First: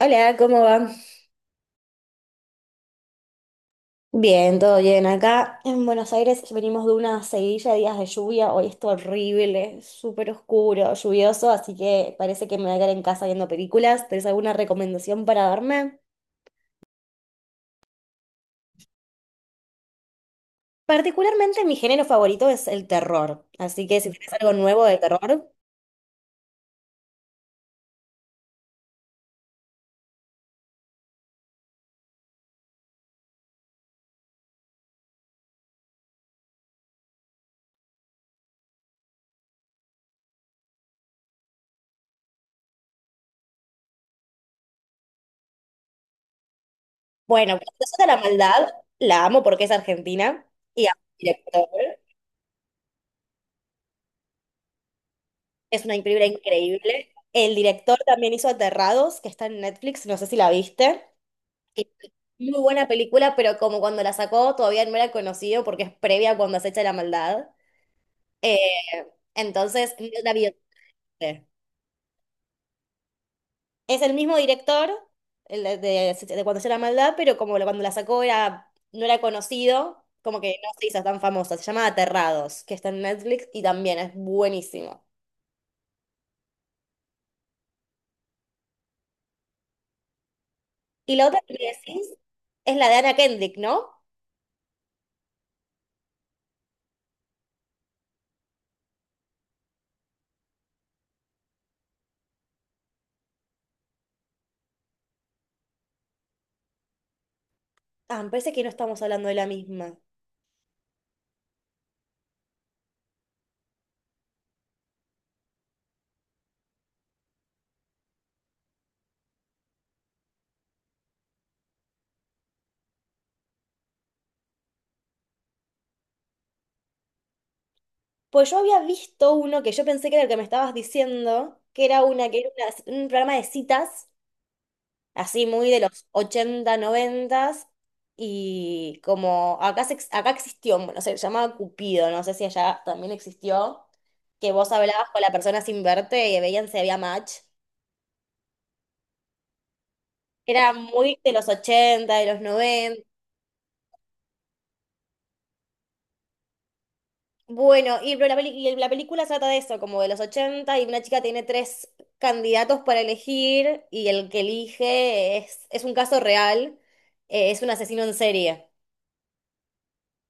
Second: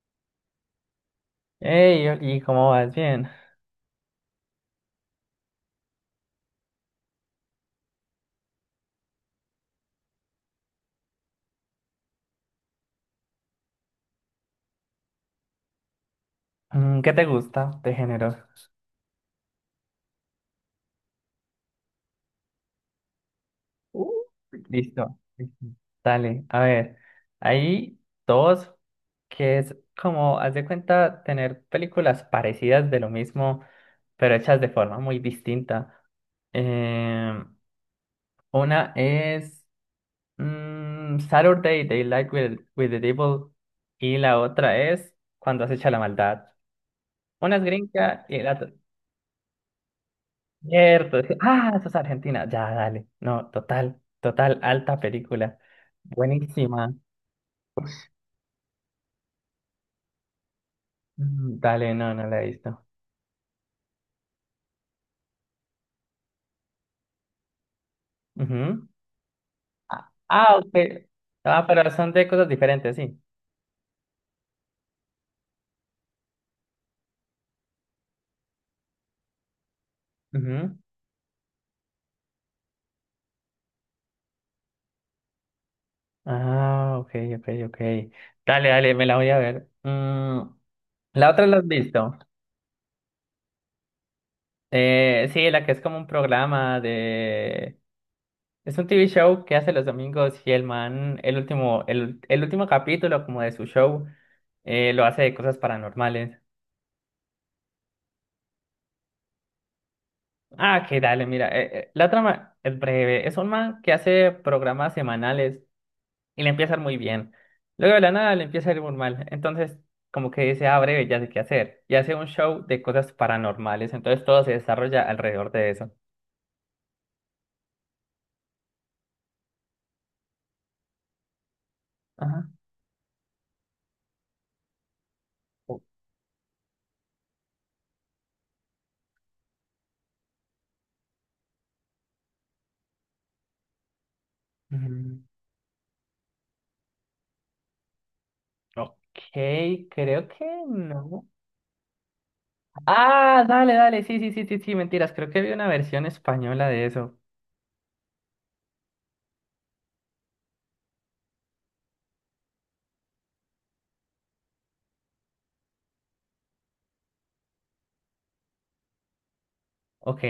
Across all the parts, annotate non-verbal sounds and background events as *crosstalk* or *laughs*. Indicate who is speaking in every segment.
Speaker 1: Hola, ¿cómo va?
Speaker 2: Hey, ¿y cómo vas? Bien.
Speaker 1: Bien, todo bien. Acá en Buenos Aires venimos de una seguidilla de días de lluvia. Hoy es horrible, súper oscuro, lluvioso, así que parece que me voy a quedar en casa viendo películas. ¿Tenés alguna recomendación para darme?
Speaker 2: ¿Qué te gusta de género?
Speaker 1: Particularmente mi género favorito es el terror, así que si
Speaker 2: Uh,
Speaker 1: tienes algo nuevo de
Speaker 2: Listo,
Speaker 1: terror,
Speaker 2: listo. Dale, a ver. Hay dos que es como, haz de cuenta, tener películas parecidas de lo mismo, pero hechas de forma muy distinta. Eh, una es Saturday Daylight with the Devil y la otra es Cuando has hecho la maldad. Una
Speaker 1: bueno,
Speaker 2: es
Speaker 1: Princesa de la
Speaker 2: gringa y la
Speaker 1: Maldad,
Speaker 2: otra.
Speaker 1: la amo porque es argentina y amo al
Speaker 2: Cierto, sí.
Speaker 1: director.
Speaker 2: Ah, eso es Argentina. Ya, dale. No, total, total, alta película.
Speaker 1: Es una película
Speaker 2: Buenísima.
Speaker 1: increíble. El director también hizo Aterrados, que está en Netflix, no sé si la viste. Que
Speaker 2: Dale,
Speaker 1: es
Speaker 2: no, no la he
Speaker 1: Muy
Speaker 2: visto.
Speaker 1: buena película, pero como cuando la sacó todavía no era conocido porque es previa a cuando acecha la maldad. Eh,
Speaker 2: Ujú.
Speaker 1: entonces, no
Speaker 2: Ah,
Speaker 1: la vi.
Speaker 2: ah, ok. Ah, pero son de cosas diferentes, sí.
Speaker 1: Es el mismo director, el de, de cuando acecha la maldad, pero como cuando la sacó era, no era conocido, como que no
Speaker 2: Ujú.
Speaker 1: se hizo tan famosa. Se llama Aterrados, que está en Netflix y también es buenísimo.
Speaker 2: Ah, ok, ok, ok. Dale, dale, me la voy a ver.
Speaker 1: Y la
Speaker 2: La
Speaker 1: otra
Speaker 2: otra
Speaker 1: que
Speaker 2: la
Speaker 1: me
Speaker 2: has
Speaker 1: decís
Speaker 2: visto.
Speaker 1: es la de Anna Kendrick, ¿no?
Speaker 2: Sí, la que es como un programa de. Es un TV show que hace los domingos y el man, el último, el último capítulo como de su show, lo hace de cosas paranormales.
Speaker 1: Ah, me parece que no estamos hablando de la misma.
Speaker 2: Ah, que dale, mira, la trama es breve. Es un man que hace programas semanales y le empieza a ir muy bien. Luego de la nada le empieza a ir muy mal. Entonces, como que dice, ah, breve, ya sé qué hacer. Y hace un show de cosas paranormales. Entonces todo se desarrolla alrededor de eso.
Speaker 1: Pues yo había visto uno que yo pensé que era el que me estabas diciendo, que era una, que
Speaker 2: Ajá.
Speaker 1: era un programa de citas, así muy de
Speaker 2: O-
Speaker 1: los ochenta, 90, y como acá, acá existió, bueno, se llamaba Cupido, no sé si allá también existió, que vos hablabas con
Speaker 2: mm,
Speaker 1: la persona sin verte y veían si había match.
Speaker 2: ok, creo que
Speaker 1: Era muy
Speaker 2: no.
Speaker 1: de los ochenta, de los noventa.
Speaker 2: Ah, dale, dale, sí, sí, sí, sí, sí, mentiras, creo que vi una versión española de eso.
Speaker 1: Bueno, y pero la, y la película trata de eso, como de los 80 y una chica tiene tres candidatos para elegir, y el que elige es un caso real, es un asesino en serie.
Speaker 2: Ok.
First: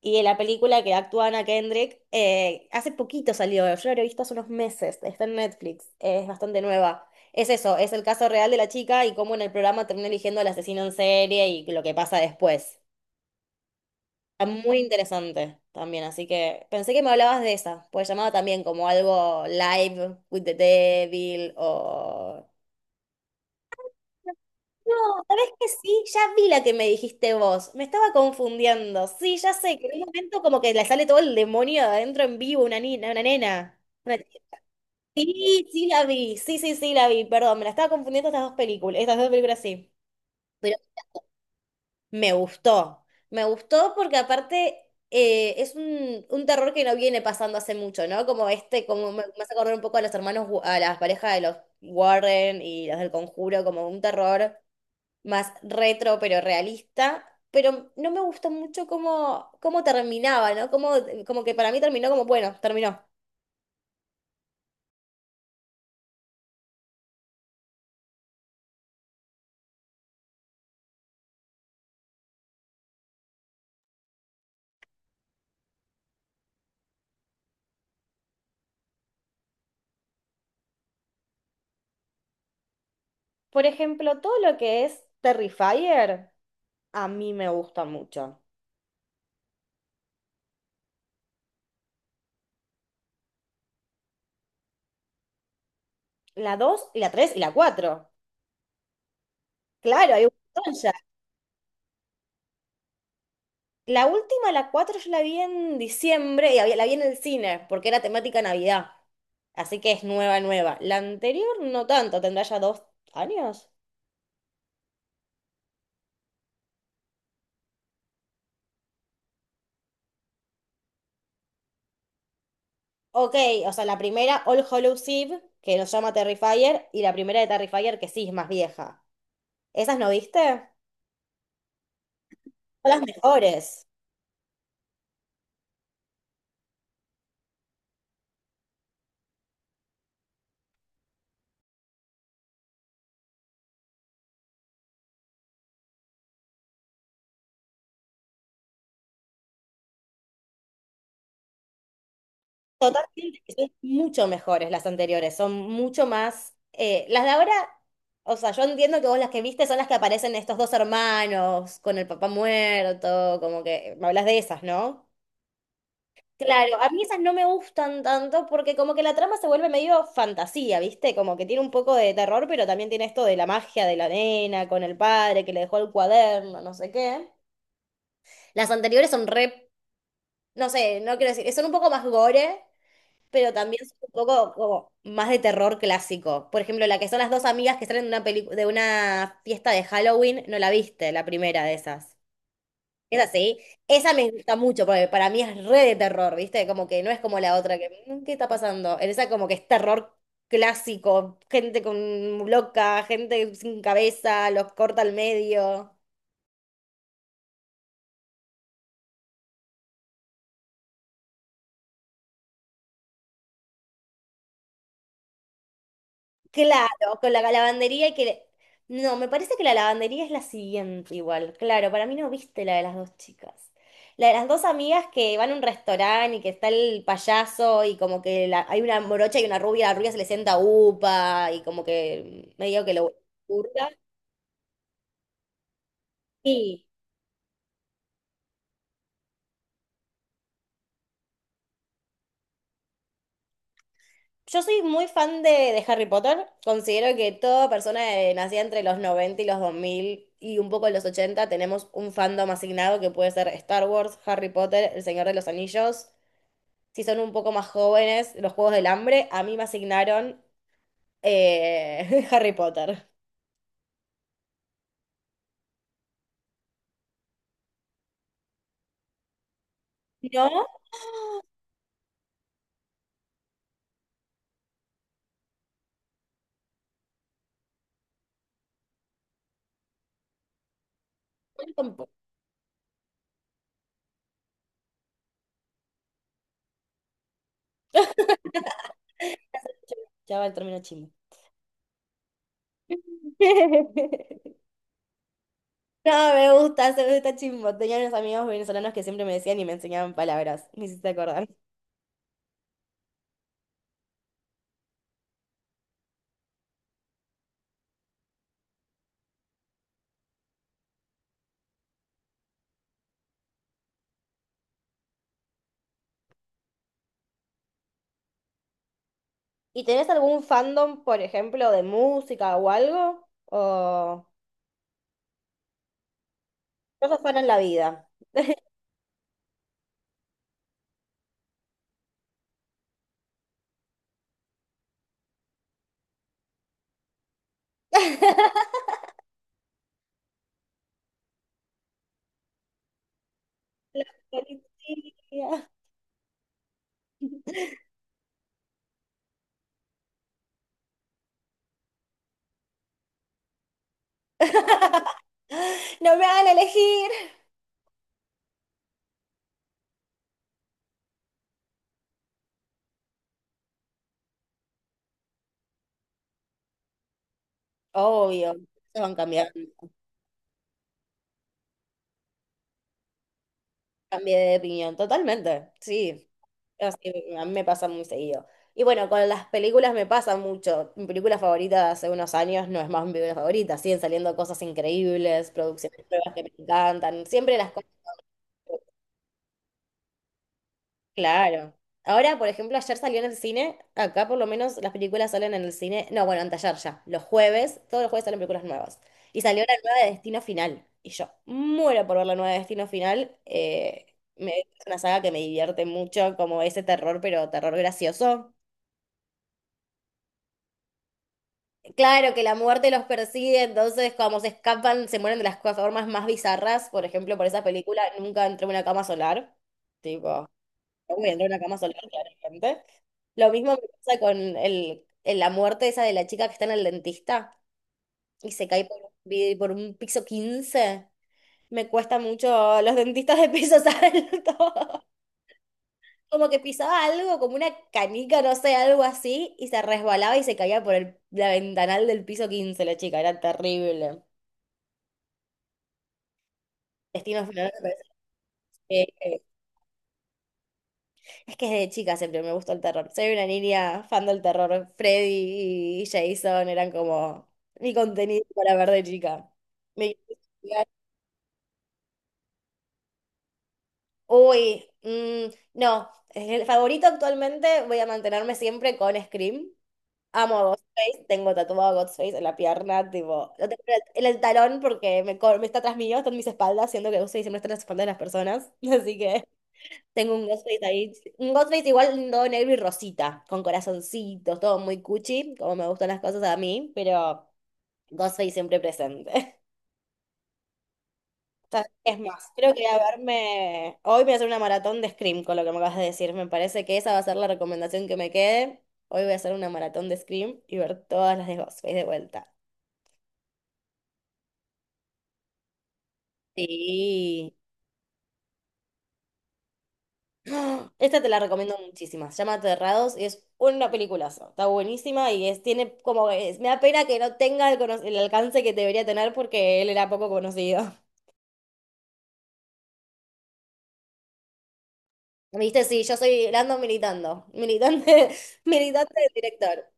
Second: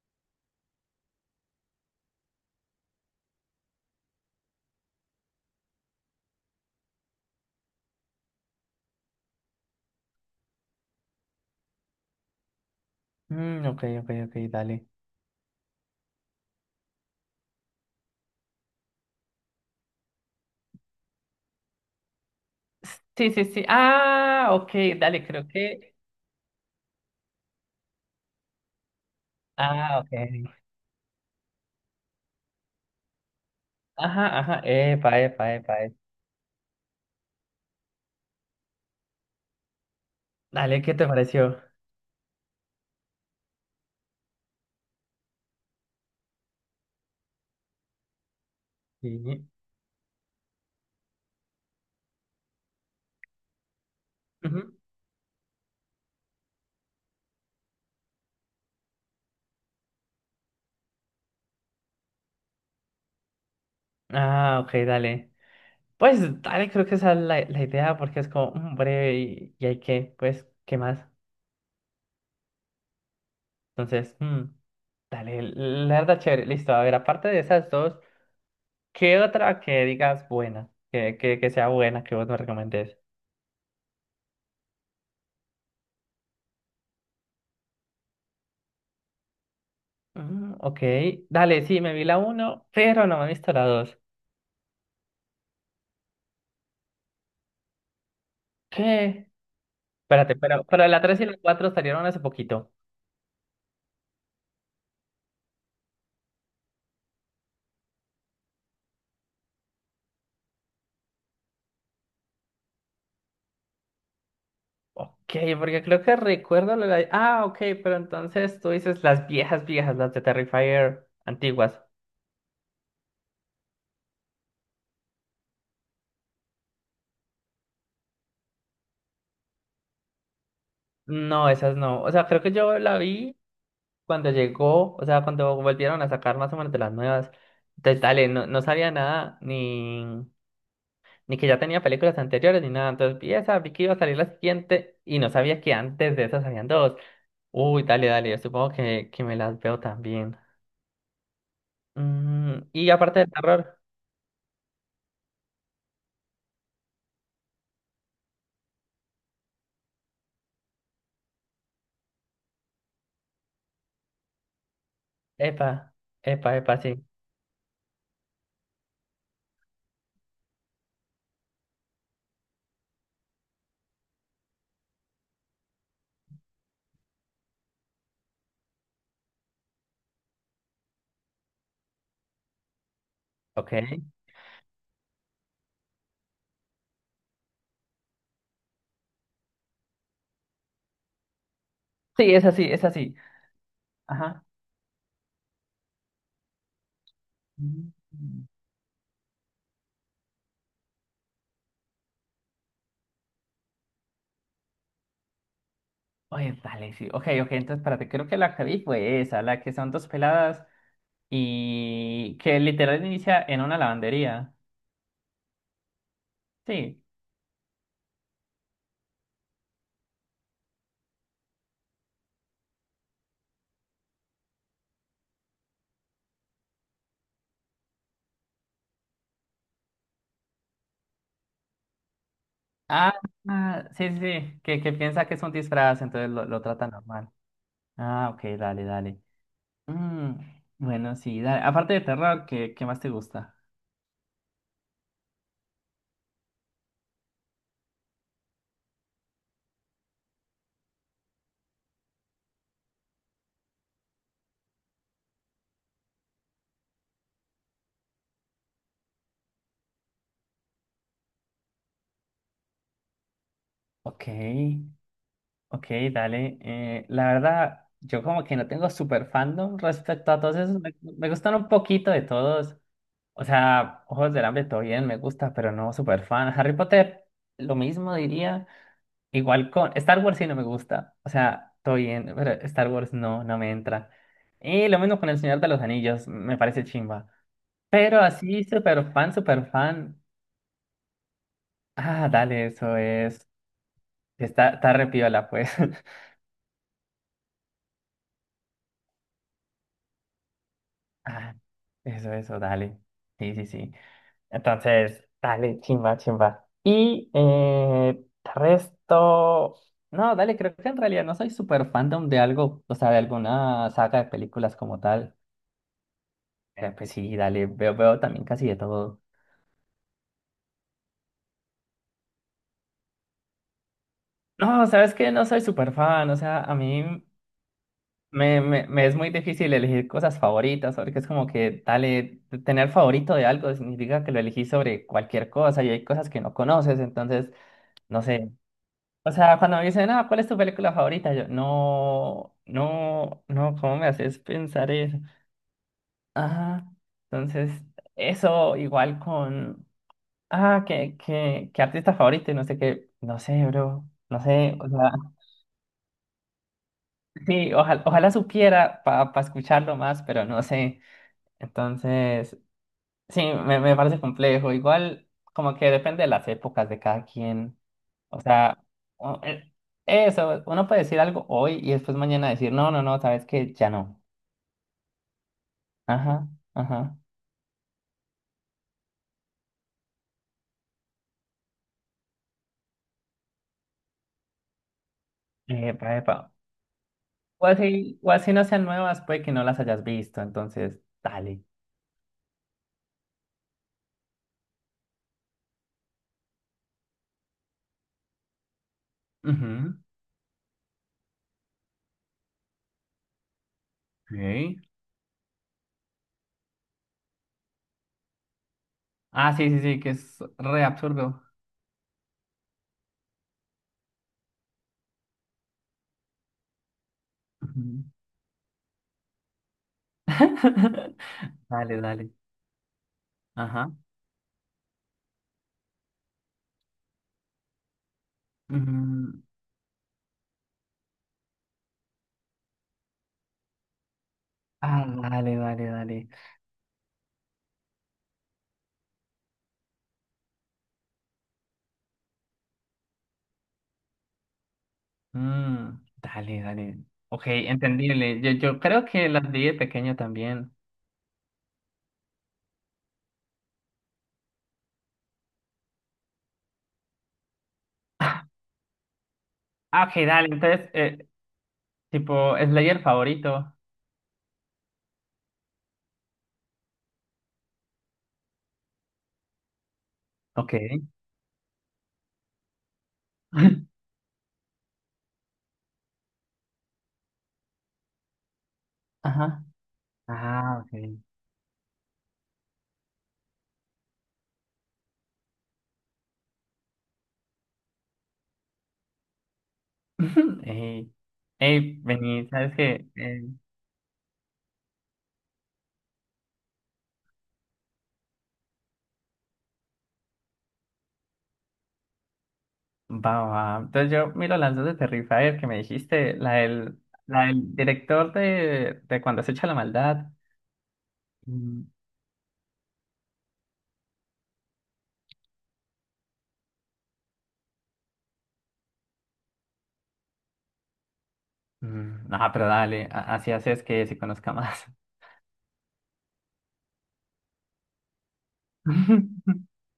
Speaker 1: Y en la película que actúa Anna Kendrick, hace poquito salió, yo la he visto hace unos meses, está en Netflix, es bastante nueva. Es eso, es el caso real de la chica y cómo en el programa termina eligiendo al asesino en serie y lo que pasa después.
Speaker 2: Ok, ok, ok,
Speaker 1: Está muy
Speaker 2: dale.
Speaker 1: interesante también, así que pensé que me hablabas de esa, pues llamaba también como algo Live with the Devil o...
Speaker 2: Sí, sí, sí. Ah, ok,
Speaker 1: No,
Speaker 2: dale, creo
Speaker 1: ¿sabés que
Speaker 2: que.
Speaker 1: sí? Ya vi la que me dijiste vos, me estaba confundiendo, sí, ya sé, que en
Speaker 2: Ah,
Speaker 1: un
Speaker 2: ok.
Speaker 1: momento como que le sale todo el demonio de adentro en vivo, una niña, una nena. Una-
Speaker 2: Ajá, ajá. Epa, epa,
Speaker 1: Sí,
Speaker 2: epa,
Speaker 1: sí
Speaker 2: epa.
Speaker 1: la vi, sí, sí, sí la vi, perdón, me la estaba confundiendo, estas dos películas sí.
Speaker 2: Dale, ¿qué te pareció?
Speaker 1: Me gustó, me gustó porque aparte es un terror que no viene pasando hace mucho, ¿no? Como este, como me
Speaker 2: Sí.
Speaker 1: hace acordar un poco a los hermanos, a las parejas de los Warren y los del Conjuro, como un terror
Speaker 2: Ujú.
Speaker 1: más retro pero realista, pero no me gustó mucho cómo terminaba, ¿no? Como que para mí terminó como, bueno, terminó.
Speaker 2: Ah, ok, dale. Pues dale, creo que esa es la, la idea porque es como breve y hay que, pues, ¿qué más? Entonces, dale, la verdad chévere, listo. A ver, aparte de esas dos. ¿Qué otra que digas buena? Que sea buena, que vos me recomendés.
Speaker 1: Por ejemplo, todo lo que es Terrifier, a mí me gusta mucho.
Speaker 2: Ok, dale, sí, me vi la uno, pero no me he visto la dos.
Speaker 1: La dos y la 3 y la cuatro.
Speaker 2: ¿Qué?
Speaker 1: Claro, hay un
Speaker 2: Espérate,
Speaker 1: montón.
Speaker 2: pero la 3 y la 4 salieron hace poquito.
Speaker 1: La última, la 4 yo la vi en diciembre y la vi en el cine porque era temática Navidad. Así que es nueva, nueva. La anterior no tanto, tendrá ya 2 años.
Speaker 2: Ok, porque creo que recuerdo la... la- Ah, ok, pero entonces tú dices las viejas, viejas, las de Terrifier antiguas.
Speaker 1: Ok, o sea, la primera, All Hallows Eve, que nos llama Terrifier, y la primera de Terrifier, que sí es más vieja. ¿Esas no viste?
Speaker 2: No, esas no. O sea, creo que yo
Speaker 1: Son
Speaker 2: la
Speaker 1: las
Speaker 2: vi
Speaker 1: mejores.
Speaker 2: cuando llegó, o sea, cuando volvieron a sacar más o menos de las nuevas. Entonces, dale, no, no sabía nada, ni... ni que ya tenía películas anteriores ni nada. Entonces vi esa, vi que iba a salir la siguiente y no sabía que antes de esas habían dos. Uy, dale, dale, yo supongo que me las veo también. Y aparte del
Speaker 1: Totalmente, que son
Speaker 2: terror,
Speaker 1: mucho mejores las anteriores, son mucho más... las de ahora, o sea, yo entiendo que vos las que viste son las que aparecen estos dos hermanos con el papá muerto, como que me hablas de esas, ¿no?
Speaker 2: epa, epa,
Speaker 1: Claro,
Speaker 2: epa,
Speaker 1: a mí
Speaker 2: sí.
Speaker 1: esas no me gustan tanto porque como que la trama se vuelve medio fantasía, ¿viste? Como que tiene un poco de terror, pero también tiene esto de la magia de la nena con el padre que le dejó el cuaderno, no sé qué. Las anteriores son re, no sé, no quiero decir, son un poco más gore, pero
Speaker 2: Ok.
Speaker 1: también son un poco como más de terror clásico. Por ejemplo, la que son las dos amigas que salen de una de una fiesta de Halloween, no la viste, la primera de esas.
Speaker 2: Sí, es así, es así.
Speaker 1: Es así. Esa me
Speaker 2: Ajá.
Speaker 1: gusta mucho porque para mí es re de terror, ¿viste? Como que no es como la otra que,
Speaker 2: Mm.
Speaker 1: "Mm, ¿qué está pasando?" En esa como que es terror clásico, gente con loca, gente sin cabeza, los corta al medio.
Speaker 2: Oye, dale, sí. Ok, ok, entonces espérate, creo que la que vi fue esa, la que son dos peladas y que literal inicia en una lavandería. Sí.
Speaker 1: Claro, con la lavandería y que... No, me parece que la lavandería es la siguiente igual. Claro, para mí no viste la de las dos chicas. La de las dos amigas que van a un restaurante y que está el payaso y como que hay una morocha y una rubia, la rubia se le sienta upa y como que medio que lo
Speaker 2: Ah, ah,
Speaker 1: hurta.
Speaker 2: sí, sí, sí, que piensa que es un disfraz, entonces lo trata normal. Ah, ok, dale, dale. Mm, bueno, sí, dale. Aparte de terror, ¿qué más te gusta?
Speaker 1: Yo soy muy fan de Harry Potter. Considero que toda persona nacida entre los 90 y los 2000 y un poco los 80 tenemos un fandom asignado que puede ser Star Wars, Harry Potter, El Señor de los Anillos. Si son un poco más jóvenes, los Juegos del Hambre. A mí me asignaron *laughs* Harry Potter.
Speaker 2: Ok, ok, dale. La verdad, yo como que no tengo super fandom respecto a todos
Speaker 1: No,
Speaker 2: esos. Me gustan un poquito de todos. O sea, Ojos del Hambre, todo bien, me gusta, pero no super fan. Harry Potter, lo mismo diría. Igual con Star Wars sí no me gusta. O sea,
Speaker 1: *laughs*
Speaker 2: todo
Speaker 1: tampoco.
Speaker 2: bien, pero Star Wars no, no me entra. Y lo mismo con El Señor de los Anillos, me parece chimba. Pero así, súper fan, súper fan.
Speaker 1: Ya va el término chimbo.
Speaker 2: Ah, dale, eso es.
Speaker 1: *laughs*
Speaker 2: Está, está re piola, pues. *laughs*
Speaker 1: No, me gusta, se me gusta chimbo. Tenía unos amigos venezolanos que siempre me decían y me enseñaban palabras. Me hiciste acordar.
Speaker 2: Ah, eso, dale. Sí, sí, sí. Entonces, dale, chimba, chimba. Y resto. No, dale, creo que en realidad no soy súper fandom de algo, o sea, de alguna saga de películas como tal. Pues sí, dale, veo también casi de todo.
Speaker 1: ¿Y tenés algún fandom, por ejemplo, de música o algo? ¿O
Speaker 2: No, sabes que no soy súper fan, o sea, a
Speaker 1: no sos
Speaker 2: mí
Speaker 1: fan en la vida?
Speaker 2: me es muy difícil elegir cosas favoritas, porque es como que, dale, t- tener favorito de algo significa que lo elegí sobre cualquier cosa y hay cosas que no conoces, entonces, no sé.
Speaker 1: *laughs*
Speaker 2: O sea, cuando me dicen, ah, ¿cuál es tu película favorita? Yo, no, no, no, ¿cómo me haces pensar eso?
Speaker 1: Policía.
Speaker 2: Ah, entonces, eso igual con... Ah, que artista favorito y no sé qué. No sé, bro. No sé, o sea,
Speaker 1: No me hagan elegir.
Speaker 2: sí, ojalá, ojalá supiera para escucharlo más, pero no sé. Entonces, sí, me parece complejo. Igual, como que depende de las épocas de cada quien. O
Speaker 1: Obvio,
Speaker 2: sea,
Speaker 1: se van
Speaker 2: o-
Speaker 1: cambiando.
Speaker 2: eh, eso, uno puede decir algo hoy y después mañana decir, no, no, no, sabes que ya no.
Speaker 1: Cambié de opinión totalmente, sí.
Speaker 2: Ajá,
Speaker 1: Así,
Speaker 2: ajá.
Speaker 1: a mí me pasa muy seguido. Y bueno, con las películas me pasa mucho. Mi película favorita de hace unos años no es más mi película favorita. Siguen saliendo cosas increíbles, producciones
Speaker 2: Epa,
Speaker 1: nuevas
Speaker 2: epa.
Speaker 1: que me encantan. Siempre las cosas.
Speaker 2: O así no sean nuevas, puede que no las hayas visto, entonces, dale.
Speaker 1: Claro. Ahora, por ejemplo, ayer salió en el cine, acá por lo menos las películas salen en el cine, no, bueno, anteayer ya, los jueves, todos los jueves salen películas nuevas. Y salió la
Speaker 2: Ujú.
Speaker 1: nueva de Destino Final, y yo muero por ver la nueva de Destino Final,
Speaker 2: Ok.
Speaker 1: es una saga que me divierte mucho, como ese terror, pero terror gracioso.
Speaker 2: Ah, sí, sí, sí, que es re absurdo.
Speaker 1: Claro que la muerte los persigue, entonces como se escapan, se mueren de las formas más bizarras. Por ejemplo, por esa película,
Speaker 2: Ujú.
Speaker 1: nunca entré a una cama solar, tipo...
Speaker 2: *laughs*
Speaker 1: durmiendo en una cama sola,
Speaker 2: Dale, dale.
Speaker 1: claramente. Lo mismo me
Speaker 2: Ajá.
Speaker 1: pasa con el, la muerte esa de la chica que está en el dentista y se cae por,
Speaker 2: Mm,
Speaker 1: por un piso 15. Me cuesta mucho los dentistas de pisos *laughs* altos.
Speaker 2: ah, dale, dale, dale.
Speaker 1: Como que pisaba algo, como una canica, no sé, algo así, y se resbalaba y se caía por el, la ventanal del piso 15 la chica. Era terrible.
Speaker 2: Dale, dale. Ok,
Speaker 1: Destino final, me
Speaker 2: entendible. Yo creo que
Speaker 1: parece.
Speaker 2: las vi de pequeño también. *laughs*
Speaker 1: Es que desde chica siempre me gustó el terror. Soy una niña fan del terror. Freddy y Jason eran como mi contenido
Speaker 2: Ah,
Speaker 1: para ver de chica.
Speaker 2: ah,
Speaker 1: Me...
Speaker 2: ok, dale. Entonces, tipo, Slayer favorito.
Speaker 1: Uy, mm, no. El favorito actualmente voy a mantenerme siempre con Scream. Amo a
Speaker 2: Ok.
Speaker 1: Ghostface, tengo tatuado a Ghostface en la pierna, tipo, lo tengo
Speaker 2: *laughs*
Speaker 1: en el talón porque me está tras mío, está en mis espaldas, siendo que Ghostface siempre está en las espaldas de las personas, *laughs* así que...
Speaker 2: Ajá.
Speaker 1: Tengo un Ghostface
Speaker 2: Ah,
Speaker 1: ahí,
Speaker 2: ok.
Speaker 1: un Ghostface igual todo negro y rosita, con corazoncitos, todo muy cuchi, como me gustan las cosas a mí, pero Ghostface siempre presente. *laughs*
Speaker 2: *laughs* Ey, ey,
Speaker 1: Es
Speaker 2: vení,
Speaker 1: más,
Speaker 2: ¿sabes
Speaker 1: creo que voy a
Speaker 2: qué?
Speaker 1: verme, hoy voy a hacer una maratón de Scream. Con lo que me acabas de decir, me parece que esa va a ser la recomendación que me quede. Hoy voy a hacer una maratón de Scream y ver todas las de Ghostface de vuelta.
Speaker 2: Va, va. Entonces yo miro las dos de Terrifier que me dijiste, la
Speaker 1: Sí.
Speaker 2: del director de Cuando se echa la maldad.
Speaker 1: *gasps* Esta te la recomiendo
Speaker 2: Mm,
Speaker 1: muchísimo. Se llama Aterrados y es una peliculaza. Está buenísima y es, tiene como, me da pena que no tenga el, el alcance que debería tener porque él era poco conocido.
Speaker 2: No, pero dale, a- así haces que se conozca más.
Speaker 1: *laughs* ¿Viste? Sí, yo soy Lando militando. Militante, *laughs* militante del
Speaker 2: *laughs*
Speaker 1: director.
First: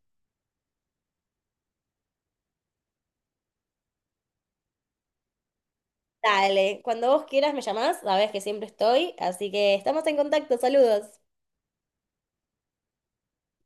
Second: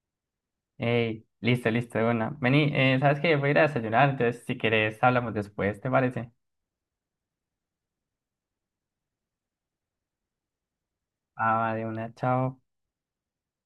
Speaker 2: Ey, listo, listo, de una. Vení, ¿sabes que voy a ir a desayunar, entonces si querés hablamos después, ¿te parece?
Speaker 1: Dale, cuando vos quieras me llamás, sabés que siempre estoy. Así que estamos en contacto. Saludos.
Speaker 2: Ah, va, de una, chao.